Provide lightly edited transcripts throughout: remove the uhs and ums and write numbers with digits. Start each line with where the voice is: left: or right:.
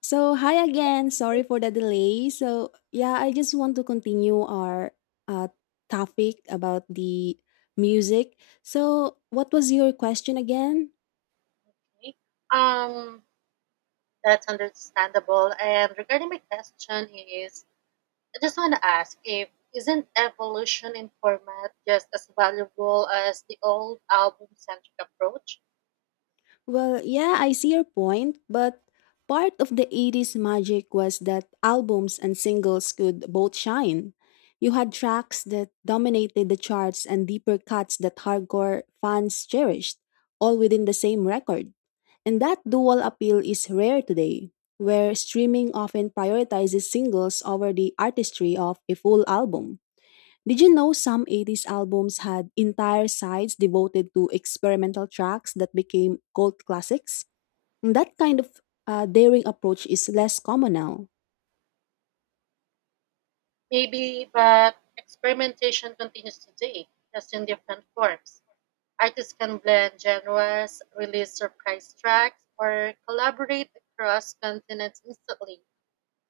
left: So, hi again. Sorry for the delay. So, yeah, I just want to continue our uh, topic about the music. So, what was your question again?
right: Okay. Um, that's understandable. And regarding my question is, I just want to ask, if isn't evolution in format just as valuable as the old album-centric approach?
left: Well, yeah, I see your point, but part of the 80s magic was that albums and singles could both shine. You had tracks that dominated the charts and deeper cuts that hardcore fans cherished, all within the same record. And that dual appeal is rare today, where streaming often prioritizes singles over the artistry of a full album. Did you know some 80s albums had entire sides devoted to experimental tracks that became cult classics? That kind of daring approach is less common now.
right: Maybe, but experimentation continues today, just in different forms. Artists can blend genres, release surprise tracks, or collaborate across continents instantly.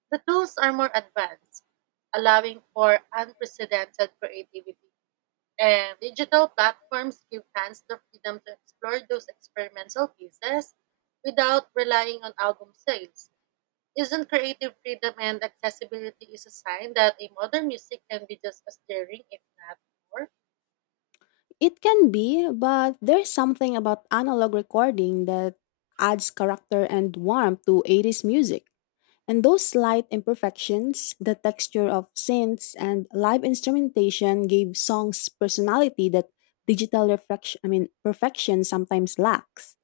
right: The tools are more advanced, allowing for unprecedented creativity. And digital platforms give fans the freedom to explore those experimental pieces without relying on album sales. Isn't creative freedom and accessibility is a sign that a modern music can be just as daring, if not more?
left: It can be, but there's something about analog recording that adds character and warmth to 80s music. And those slight imperfections, the texture of synths and live instrumentation gave songs personality that digital reflection, I mean, perfection sometimes lacks.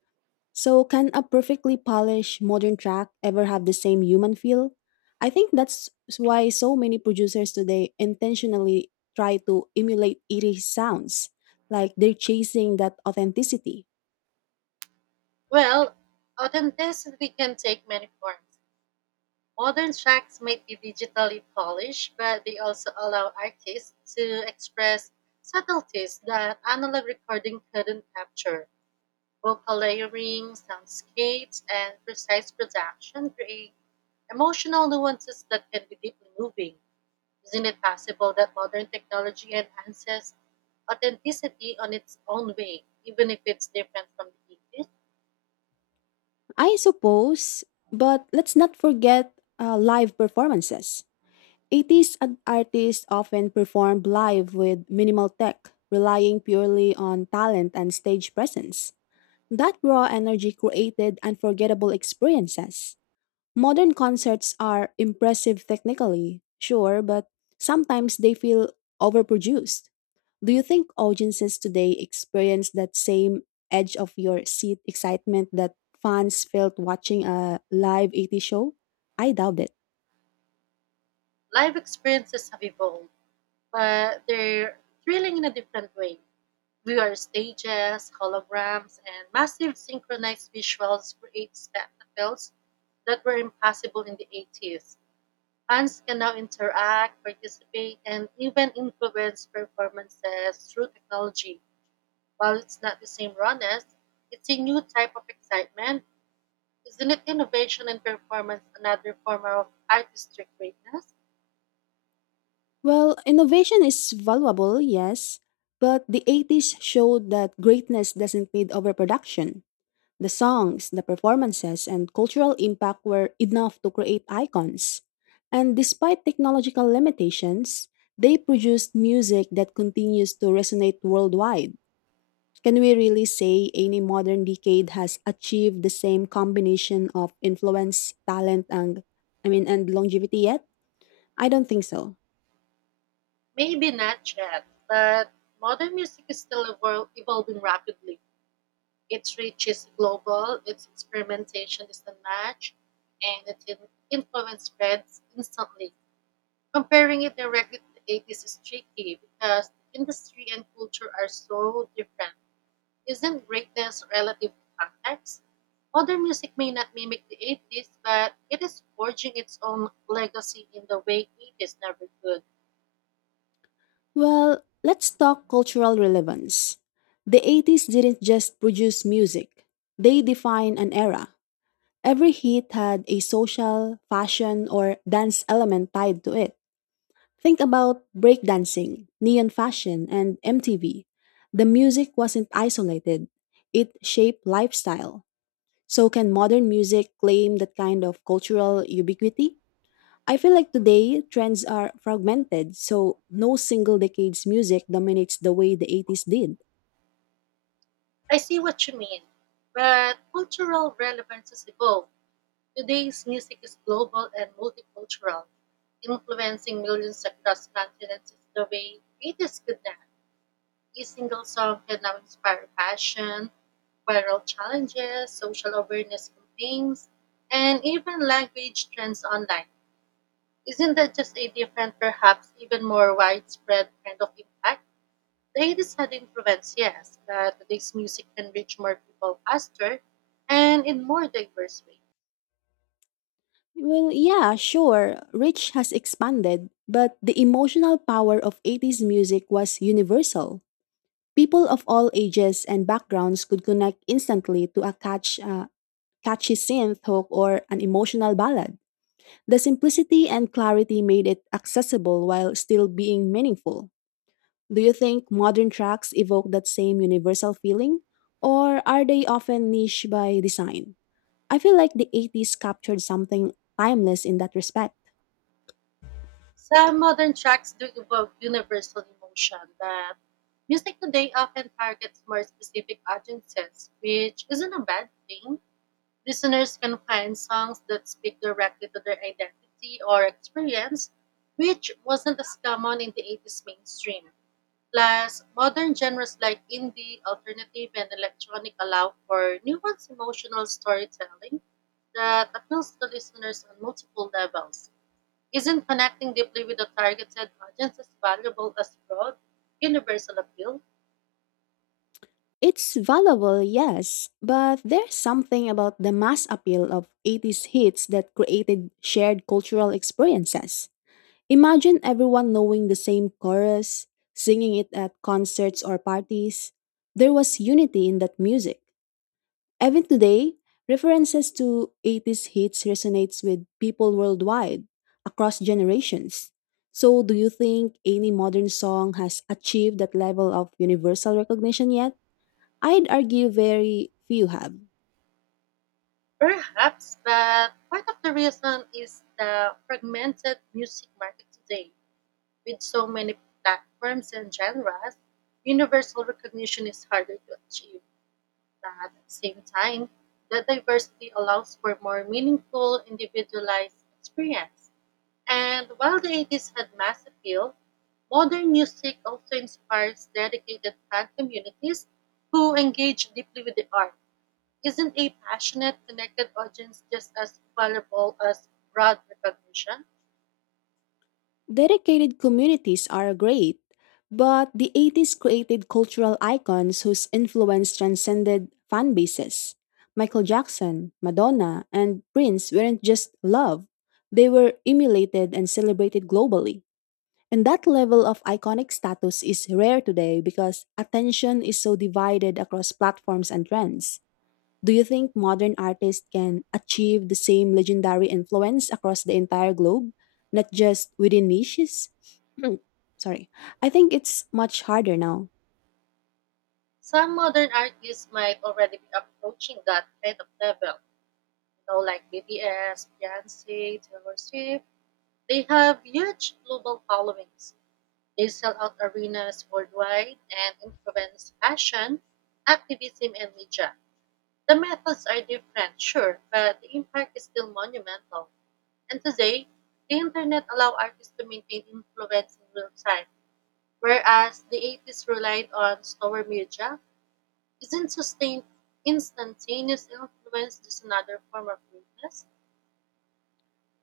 left: So can a perfectly polished modern track ever have the same human feel? I think that's why so many producers today intentionally try to emulate eerie sounds, like they're chasing that authenticity.
right: Well, authenticity can take many forms. Modern tracks might be digitally polished, but they also allow artists to express subtleties that analog recording couldn't capture. Vocal layering, soundscapes, and precise production create emotional nuances that can be deeply moving. Isn't it possible that modern technology enhances authenticity on its own way, even if it's different from the 80s?
left: I suppose, but let's not forget live performances. Artists often performed live with minimal tech, relying purely on talent and stage presence. That raw energy created unforgettable experiences. Modern concerts are impressive technically, sure, but sometimes they feel overproduced. Do you think audiences today experience that same edge of your seat excitement that fans felt watching a live 80s show? I doubt it.
right: Live experiences have evolved, but they're thrilling in a different way. VR stages, holograms, and massive synchronized visuals create spectacles that were impossible in the 80s. Fans can now interact, participate, and even influence performances through technology. While it's not the same rawness, it's a new type of excitement. Isn't it innovation and performance another form of artistic greatness?
left: Well, innovation is valuable, yes, but the 80s showed that greatness doesn't need overproduction. The songs, the performances, and cultural impact were enough to create icons. And despite technological limitations, they produced music that continues to resonate worldwide. Can we really say any modern decade has achieved the same combination of influence, talent, and longevity yet? I don't think so.
right: Maybe not yet, but modern music is still evolving rapidly. Its reach is global, its experimentation is unmatched, and its influence spreads instantly. Comparing it directly to the 80s is tricky because the industry and culture are so different. Isn't greatness relative to context? Modern music may not mimic the 80s, but it is forging its own legacy in the way 80s never could.
left: Well, let's talk cultural relevance. The 80s didn't just produce music, they defined an era. Every hit had a social, fashion, or dance element tied to it. Think about breakdancing, neon fashion, and MTV. The music wasn't isolated, it shaped lifestyle. So, can modern music claim that kind of cultural ubiquity? I feel like today trends are fragmented, so no single decade's music dominates the way the 80s did.
right: I see what you mean, but cultural relevances evolve. Today's music is global and multicultural, influencing millions across continents in the way 80s could not. Each single song can now inspire passion, viral challenges, social awareness campaigns, and even language trends online. Isn't that just a different, perhaps even more widespread kind of impact? The hate is had influence, yes, but today's music can reach more people faster and in more diverse ways.
left: Well, yeah, sure, Rich has expanded, but the emotional power of 80s music was universal. People of all ages and backgrounds could connect instantly to a catchy synth hook or an emotional ballad. The simplicity and clarity made it accessible while still being meaningful. Do you think modern tracks evoke that same universal feeling? Or are they often niche by design? I feel like the 80s captured something timeless in that respect.
right: Some modern tracks do evoke universal emotion, but music today often targets more specific audiences, which isn't a bad thing. Listeners can find songs that speak directly to their identity or experience, which wasn't as common in the 80s mainstream. Plus, modern genres like indie, alternative, and electronic allow for nuanced emotional storytelling that appeals to listeners on multiple levels. Isn't connecting deeply with a targeted audience as valuable as broad, universal appeal?
left: It's valuable, yes, but there's something about the mass appeal of 80s hits that created shared cultural experiences. Imagine everyone knowing the same chorus, singing it at concerts or parties. There was unity in that music. Even today, references to 80s hits resonates with people worldwide across generations. So, do you think any modern song has achieved that level of universal recognition yet? I'd argue very few have.
right: Perhaps, but part of the reason is the fragmented music market today. With so many platforms and genres, universal recognition is harder to achieve. But at the same time, the diversity allows for more meaningful, individualized experience. And while the 80s had mass appeal, modern music also inspires dedicated fan communities who engage deeply with the art. Isn't a passionate, connected audience just as valuable as broad recognition?
left: Dedicated communities are great, but the 80s created cultural icons whose influence transcended fan bases. Michael Jackson, Madonna, and Prince weren't just loved, they were emulated and celebrated globally. And that level of iconic status is rare today because attention is so divided across platforms and trends. Do you think modern artists can achieve the same legendary influence across the entire globe, not just within niches? Sorry. I think it's much harder now.
right: Some modern artists might already be approaching that kind of level. You know, like BTS, Beyonce, Taylor Swift. They have huge global followings. They sell out arenas worldwide and influence fashion, activism, and media. The methods are different, sure, but the impact is still monumental. And today, the internet allows artists to maintain influence in real time, whereas the 80s relied on slower media. Isn't sustained, instantaneous influence just another form of greatness?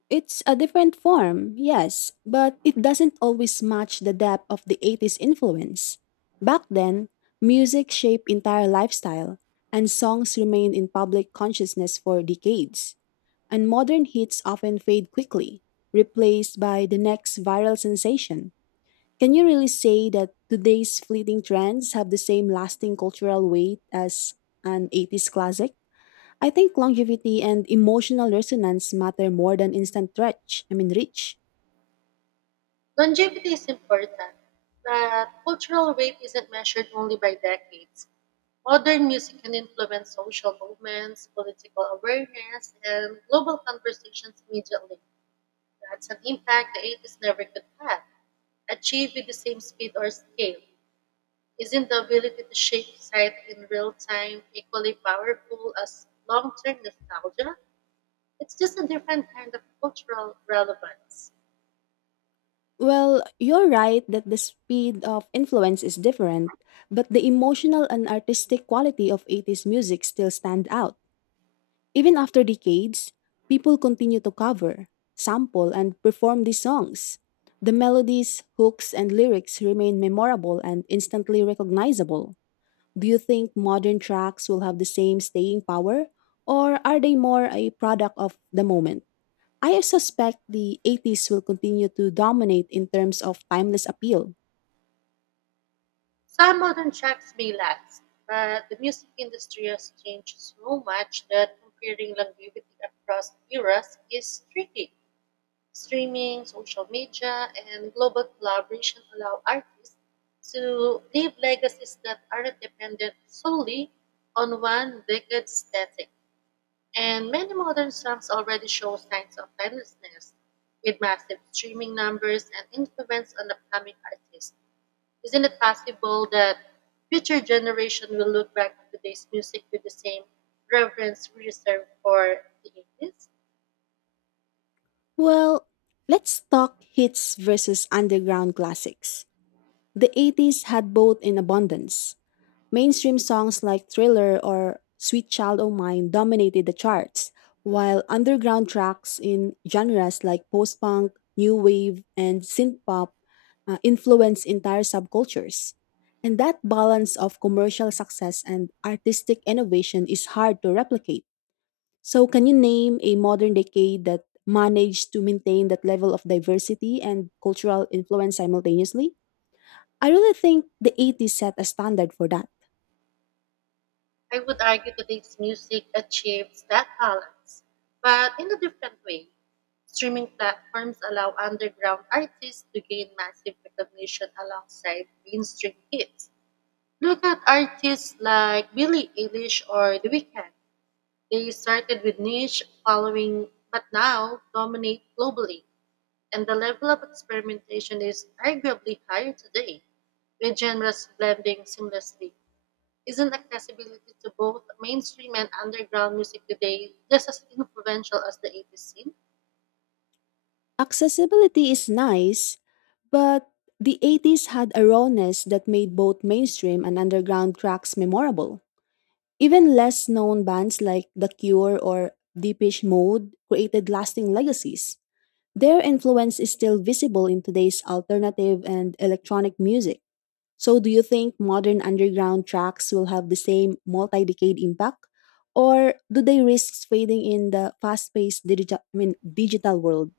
left: It's a different form, yes, but it doesn't always match the depth of the 80s influence. Back then, music shaped entire lifestyle, and songs remained in public consciousness for decades. And modern hits often fade quickly, replaced by the next viral sensation. Can you really say that today's fleeting trends have the same lasting cultural weight as an 80s classic? I think longevity and emotional resonance matter more than instant reach.
right: Longevity is important, but cultural weight isn't measured only by decades. Modern music can influence social movements, political awareness, and global conversations immediately. That's an impact the 80s never could have achieved with the same speed or scale. Isn't the ability to shape society in real time equally powerful as long term nostalgia? It's just a different kind of cultural relevance.
left: Well, you're right that the speed of influence is different, but the emotional and artistic quality of 80s music still stand out. Even after decades, people continue to cover, sample, and perform these songs. The melodies, hooks, and lyrics remain memorable and instantly recognizable. Do you think modern tracks will have the same staying power, or are they more a product of the moment? I suspect the 80s will continue to dominate in terms of timeless appeal.
right: Some modern tracks may last, but the music industry has changed so much that comparing longevity across eras is tricky. Streaming, social media, and global collaboration allow artists to leave legacies that aren't dependent solely on one decade's static. And many modern songs already show signs of timelessness, with massive streaming numbers and influence on upcoming artists. Isn't it possible that future generation will look back at today's music with the same reverence we reserve for the 80s?
left: Well, let's talk hits versus underground classics. The 80s had both in abundance. Mainstream songs like Thriller or Sweet Child O' Mine dominated the charts, while underground tracks in genres like post punk, new wave, and synth pop influenced entire subcultures. And that balance of commercial success and artistic innovation is hard to replicate. So, can you name a modern decade that managed to maintain that level of diversity and cultural influence simultaneously? I really think the 80s set a standard for that.
right: I would argue today's music achieves that balance, but in a different way. Streaming platforms allow underground artists to gain massive recognition alongside mainstream hits. Look at artists like Billie Eilish or The Weeknd. They started with niche following but now dominate globally, and the level of experimentation is arguably higher today, with genres blending seamlessly. Isn't accessibility to both mainstream and underground music today just as influential as the 80s scene?
left: Accessibility is nice, but the 80s had a rawness that made both mainstream and underground tracks memorable. Even less known bands like The Cure or Deepish Mode created lasting legacies. Their influence is still visible in today's alternative and electronic music. So, do you think modern underground tracks will have the same multi decade impact? Or do they risk fading in the fast paced digital world?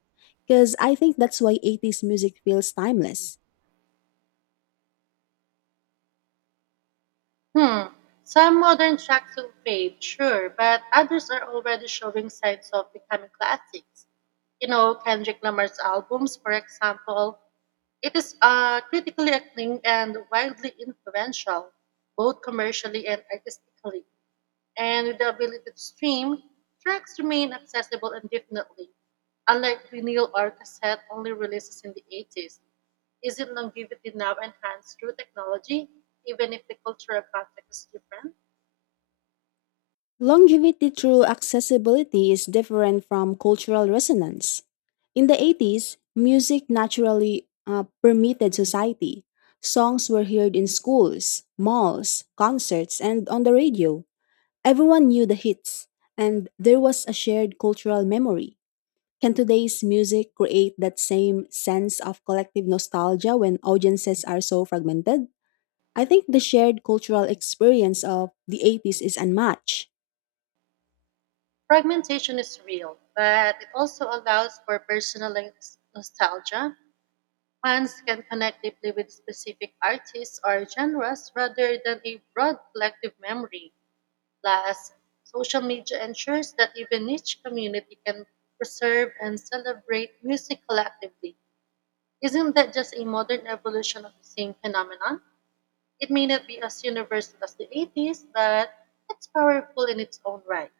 left: Because I think that's why 80s music feels timeless.
right: Hmm. Some modern tracks will fade, sure, but others are already showing signs of becoming classics. You know, Kendrick Lamar's albums, for example, it is critically acclaimed and widely influential, both commercially and artistically. And with the ability to stream, tracks remain accessible indefinitely, unlike vinyl or cassette only releases in the 80s. Is it longevity now enhanced through technology, even if the cultural context is different?
left: Longevity through accessibility is different from cultural resonance. In the 80s, music naturally permeated society. Songs were heard in schools, malls, concerts, and on the radio. Everyone knew the hits, and there was a shared cultural memory. Can today's music create that same sense of collective nostalgia when audiences are so fragmented? I think the shared cultural experience of the 80s is unmatched.
right: Fragmentation is real, but it also allows for personal nostalgia. Fans can connect deeply with specific artists or genres rather than a broad collective memory. Plus, social media ensures that even niche community can preserve and celebrate music collectively. Isn't that just a modern evolution of the same phenomenon? It may not be as universal as the 80s, but it's powerful in its own right.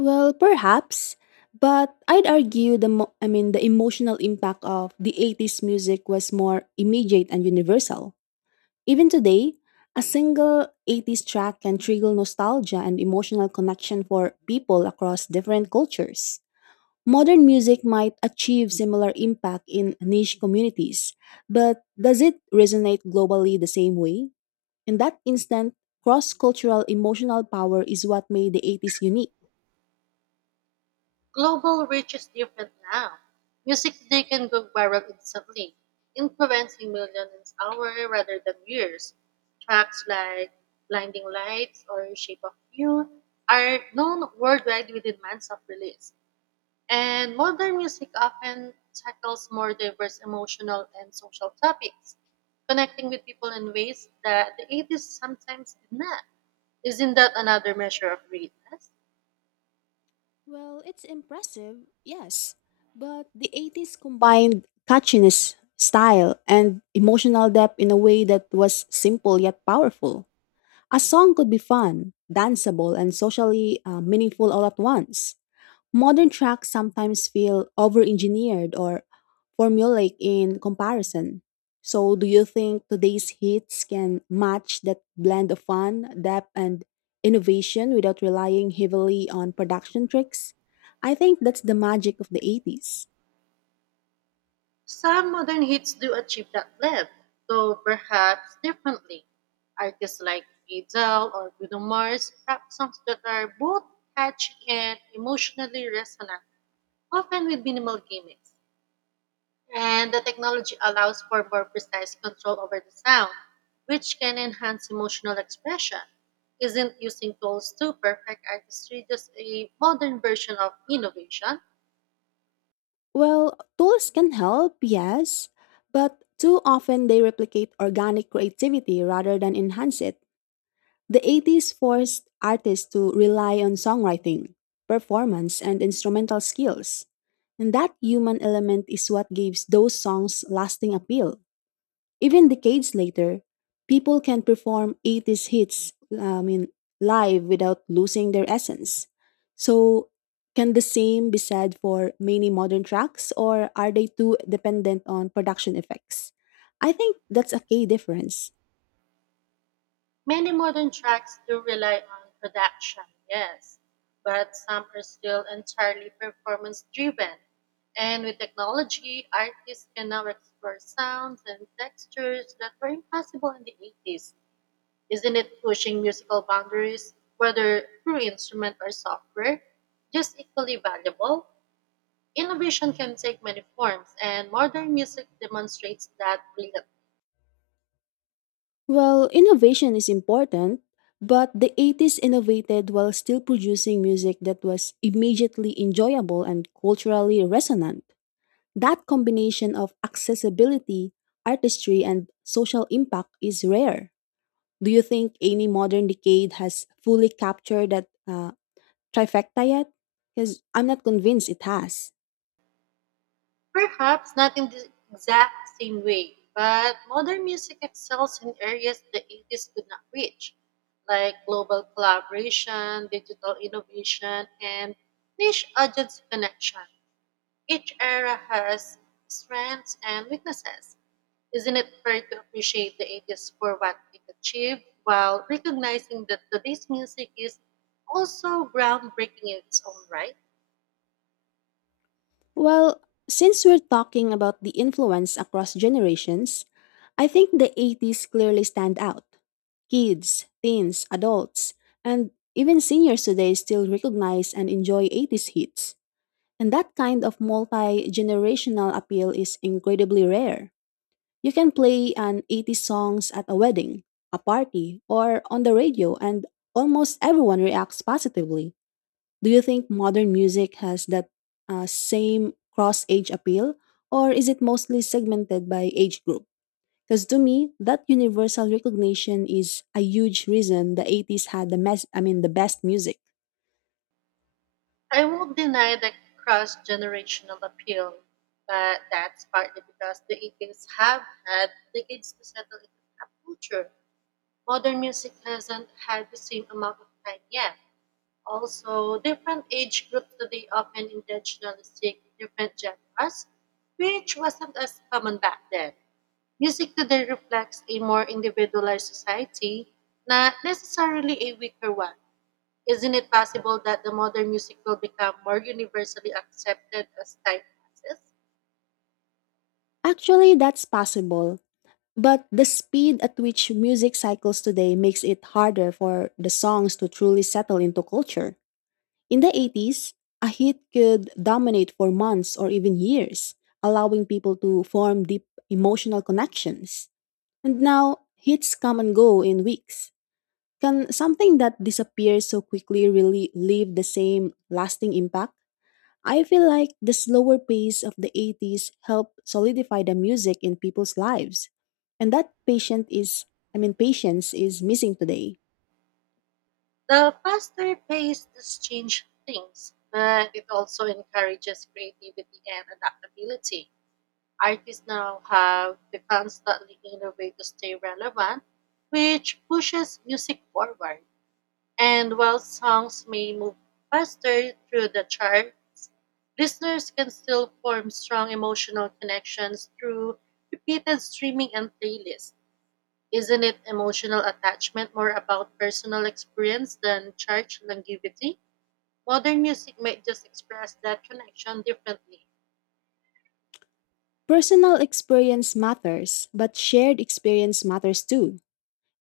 left: Well, perhaps, but I'd argue the mo- I mean the emotional impact of the 80s music was more immediate and universal. Even today, a single 80s track can trigger nostalgia and emotional connection for people across different cultures. Modern music might achieve similar impact in niche communities, but does it resonate globally the same way? In that instant, cross cultural emotional power is what made the 80s unique.
right: Global reach is different now. Music today can go viral instantly, influencing millions in hours rather than years. Tracks like Blinding Lights or Shape of You are known worldwide within months of release. And modern music often tackles more diverse emotional and social topics, connecting with people in ways that the 80s sometimes did not. Isn't that another measure of greatness?
left: Well, it's impressive, yes, but the 80s combined catchiness, style, and emotional depth in a way that was simple yet powerful. A song could be fun, danceable, and socially meaningful all at once. Modern tracks sometimes feel over engineered or formulaic in comparison. So, do you think today's hits can match that blend of fun, depth, and innovation without relying heavily on production tricks? I think that's the magic of the 80s.
right: Some modern hits do achieve that level, though perhaps differently. Artists like Adele or Bruno Mars rap songs that are both catchy and emotionally resonant, often with minimal gimmicks. And the technology allows for more precise control over the sound, which can enhance emotional expression. Isn't using tools to perfect artistry just a modern version of innovation?
left: Well, tools can help, yes, but too often they replicate organic creativity rather than enhance it. The 80s forced artists to rely on songwriting, performance, and instrumental skills. And that human element is what gives those songs lasting appeal. Even decades later, people can perform 80s hits live without losing their essence. So, can the same be said for many modern tracks, or are they too dependent on production effects? I think that's a key difference.
right: Many modern tracks do rely on production, yes, but some are still entirely performance driven. And with technology, artists can now explore sounds and textures that were impossible in the 80s. Isn't it pushing musical boundaries, whether through instrument or software, just equally valuable? Innovation can take many forms, and modern music demonstrates that brilliantly.
left: Well, innovation is important, but the 80s innovated while still producing music that was immediately enjoyable and culturally resonant. That combination of accessibility, artistry, and social impact is rare. Do you think any modern decade has fully captured that trifecta yet? Because I'm not convinced it has.
right: Perhaps not in the exact same way, but modern music excels in areas the 80s could not reach, like global collaboration, digital innovation, and niche audience connection. Each era has strengths and weaknesses. Isn't it fair to appreciate the 80s for what it achieved while recognizing that today's music is also groundbreaking in its own right?
left: Well, since we're talking about the influence across generations, I think the 80s clearly stand out. Kids, teens, adults, and even seniors today still recognize and enjoy 80s hits. And that kind of multi generational appeal is incredibly rare. You can play an 80s songs at a wedding, a party, or on the radio, and almost everyone reacts positively. Do you think modern music has that same cross age appeal, or is it mostly segmented by age group? Because to me, that universal recognition is a huge reason the 80s had the mes- I mean the best music.
right: I won't deny the cross generational appeal, but that's partly because the Indians have had decades to settle into pop culture. Modern music hasn't had the same amount of time yet. Also, different age groups today often intentionally seek different genres, which wasn't as common back then. Music today reflects a more individualized society, not necessarily a weaker one. Isn't it possible that the modern music will become more universally accepted as time passes?
left: Actually, that's possible, but the speed at which music cycles today makes it harder for the songs to truly settle into culture. In the 80s, a hit could dominate for months or even years, allowing people to form deep emotional connections. And now, hits come and go in weeks. Can something that disappears so quickly really leave the same lasting impact? I feel like the slower pace of the 80s helped solidify the music in people's lives. And that patient is I mean patience is missing today.
right: The faster pace does change things, but it also encourages creativity and adaptability. Artists now have to constantly innovate to stay relevant, which pushes music forward. And while songs may move faster through the charts, listeners can still form strong emotional connections through repeated streaming and playlists. Isn't it emotional attachment more about personal experience than chart longevity? Modern music might just express that connection differently.
left: Personal experience matters, but shared experience matters too.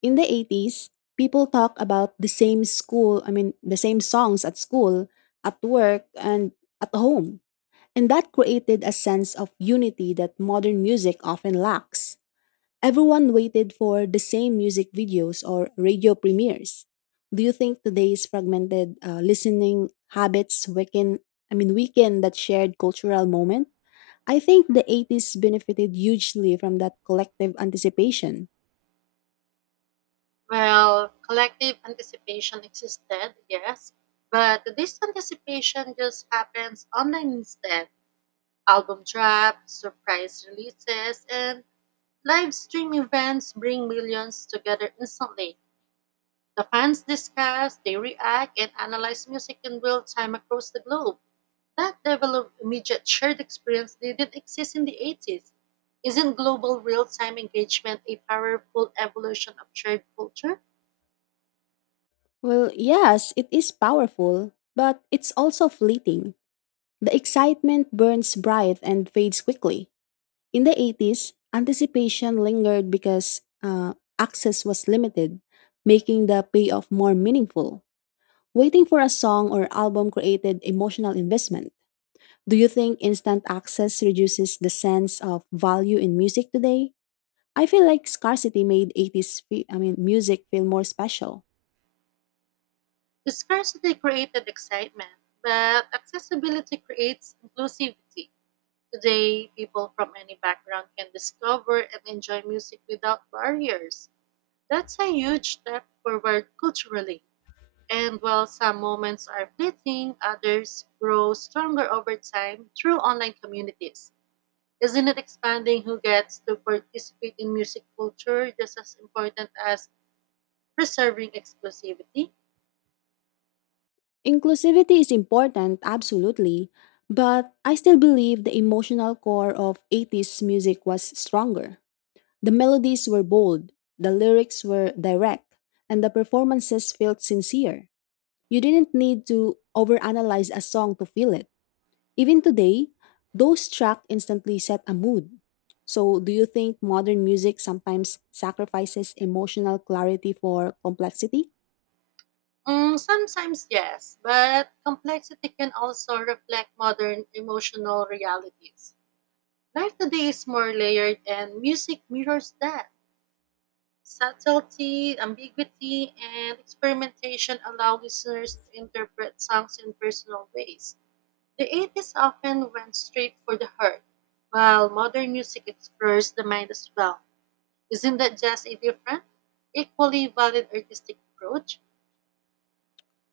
left: In the 80s, people talk about the same songs at school, at work and at home. And that created a sense of unity that modern music often lacks. Everyone waited for the same music videos or radio premieres. Do you think today's fragmented listening habits weaken, I mean, weaken that shared cultural moment? I think the 80s benefited hugely from that collective anticipation.
right: Well, collective anticipation existed, yes, but this anticipation just happens online instead. Album drops, surprise releases, and live stream events bring millions together instantly. The fans discuss, they react, and analyze music in real time across the globe. That level of immediate shared experience didn't exist in the 80s. Isn't global real time engagement a powerful evolution of shared culture?
left: Well, yes, it is powerful, but it's also fleeting. The excitement burns bright and fades quickly. In the 80s, anticipation lingered because access was limited, making the payoff more meaningful. Waiting for a song or album created emotional investment. Do you think instant access reduces the sense of value in music today? I feel like scarcity made 80s fe- I mean music feel more special.
right: Scarcity created excitement, but accessibility creates inclusivity. Today, people from any background can discover and enjoy music without barriers. That's a huge step forward culturally. And while some moments are fleeting, others grow stronger over time through online communities. Isn't it expanding who gets to participate in music culture just as important as preserving exclusivity?
left: Inclusivity is important, absolutely, but I still believe the emotional core of 80s music was stronger. The melodies were bold, the lyrics were direct, and the performances felt sincere. You didn't need to overanalyze a song to feel it. Even today, those tracks instantly set a mood. So, do you think modern music sometimes sacrifices emotional clarity for complexity?
right: Mm, sometimes yes, but complexity can also reflect modern emotional realities. Life today is more layered, and music mirrors that. Subtlety, ambiguity, and experimentation allow listeners to interpret songs in personal ways. The 80s often went straight for the heart, while modern music explores the mind as well. Isn't that just a different, equally valid artistic approach?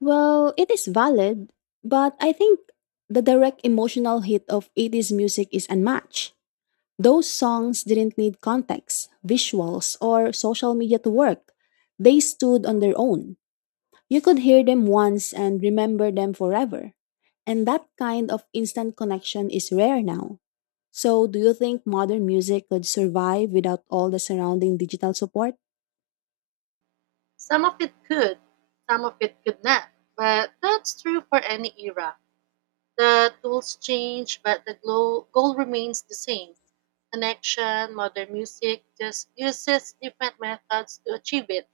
left: Well, it is valid, but I think the direct emotional hit of 80s music is unmatched. Those songs didn't need context, visuals, or social media to work. They stood on their own. You could hear them once and remember them forever. And that kind of instant connection is rare now. So, do you think modern music could survive without all the surrounding digital support?
right: Some of it could, some of it could not, but that's true for any era. The tools change, but the goal remains the same. Connection, modern music just uses different methods to achieve it.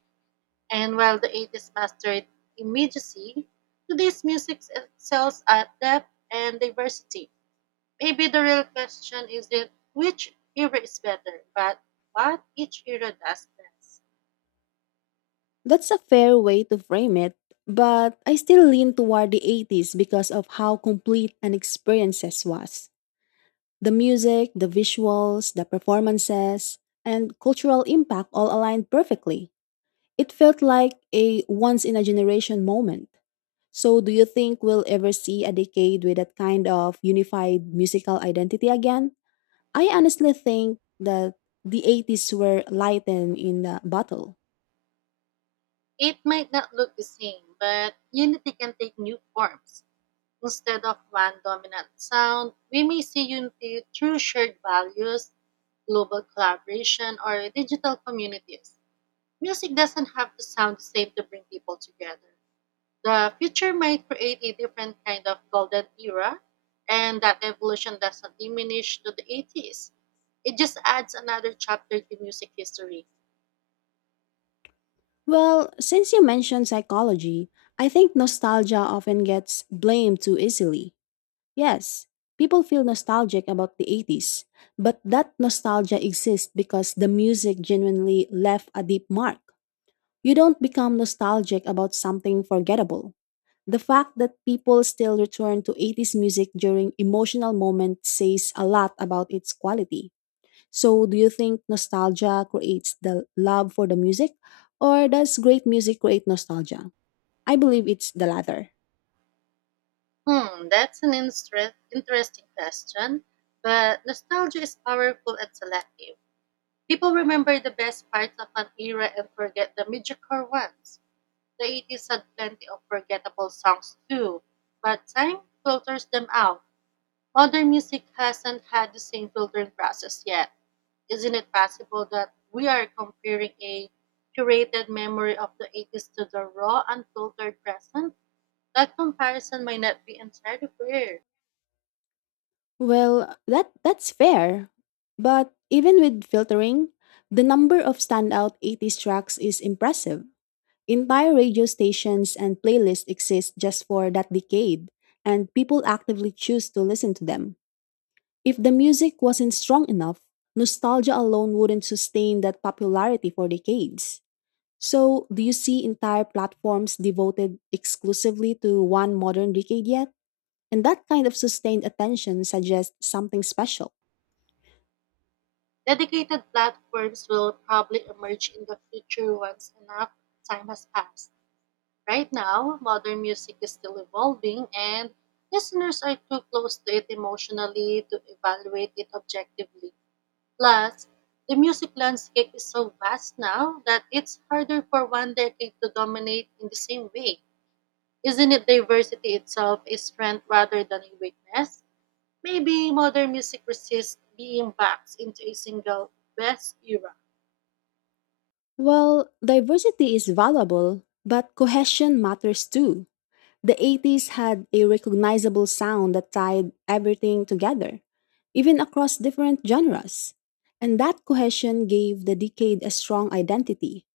right: And while the 80s mastered immediacy, today's music excels at depth and diversity. Maybe the real question isn't which era is better, but what each era does best.
left: That's a fair way to frame it, but I still lean toward the 80s because of how complete an experiences was. The music, the visuals, the performances, and cultural impact all aligned perfectly. It felt like a once in a generation moment. So, do you think we'll ever see a decade with that kind of unified musical identity again? I honestly think that the 80s were lightened in the battle.
right: It might not look the same, but unity can take new forms. Instead of one dominant sound, we may see unity through shared values, global collaboration, or digital communities. Music doesn't have to sound the same to bring people together. The future might create a different kind of golden era, and that evolution doesn't diminish to the 80s. It just adds another chapter to music history.
left: Well, since you mentioned psychology, I think nostalgia often gets blamed too easily. Yes, people feel nostalgic about the 80s, but that nostalgia exists because the music genuinely left a deep mark. You don't become nostalgic about something forgettable. The fact that people still return to 80s music during emotional moments says a lot about its quality. So, do you think nostalgia creates the love for the music, or does great music create nostalgia? I believe it's the latter.
right: Hmm, that's an interesting question, but nostalgia is powerful and selective. People remember the best parts of an era and forget the mediocre ones. The 80s had plenty of forgettable songs too, but time filters them out. Modern music hasn't had the same filtering process yet. Isn't it possible that we are comparing a curated memory of the 80s to the raw, unfiltered present? That comparison might not be entirely fair.
left: Well, that's fair. But even with filtering, the number of standout 80s tracks is impressive. Entire radio stations and playlists exist just for that decade, and people actively choose to listen to them. If the music wasn't strong enough, nostalgia alone wouldn't sustain that popularity for decades. So, do you see entire platforms devoted exclusively to one modern decade yet? And that kind of sustained attention suggests something special.
right: Dedicated platforms will probably emerge in the future once enough time has passed. Right now, modern music is still evolving, and listeners are too close to it emotionally to evaluate it objectively. Plus, the music landscape is so vast now that it's harder for one decade to dominate in the same way. Isn't it diversity itself a strength rather than a weakness? Maybe modern music resists being boxed into a single best era.
left: Well, diversity is valuable, but cohesion matters too. The 80s had a recognizable sound that tied everything together, even across different genres. And that cohesion gave the decade a strong identity.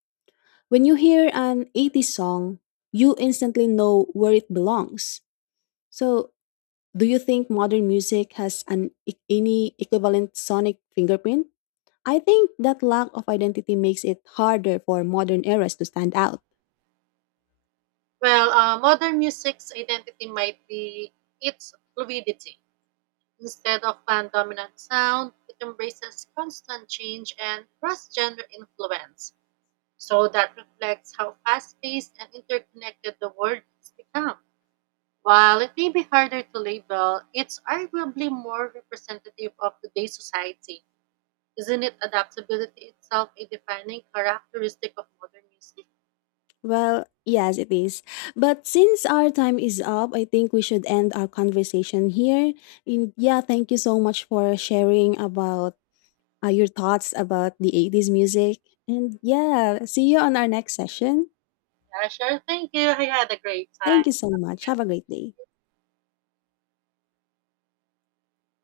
left: When you hear an 80s song, you instantly know where it belongs. So, do you think modern music has any equivalent sonic fingerprint? I think that lack of identity makes it harder for modern eras to stand out.
right: Well, modern music's identity might be its fluidity. Instead of one dominant sound, it embraces constant change and cross genre influence. So that reflects how fast paced and interconnected the world has become. While it may be harder to label, it's arguably more representative of today's society. Isn't it adaptability itself a defining characteristic of modern music?
left: Well, yes, it is. But since our time is up, I think we should end our conversation here. And yeah, thank you so much for sharing about your thoughts about the 80s music. And yeah, see you on our next session.
right: Yeah, sure. Thank you. I had a great
left: Thank
right: time.
left: you so much. Have a great day.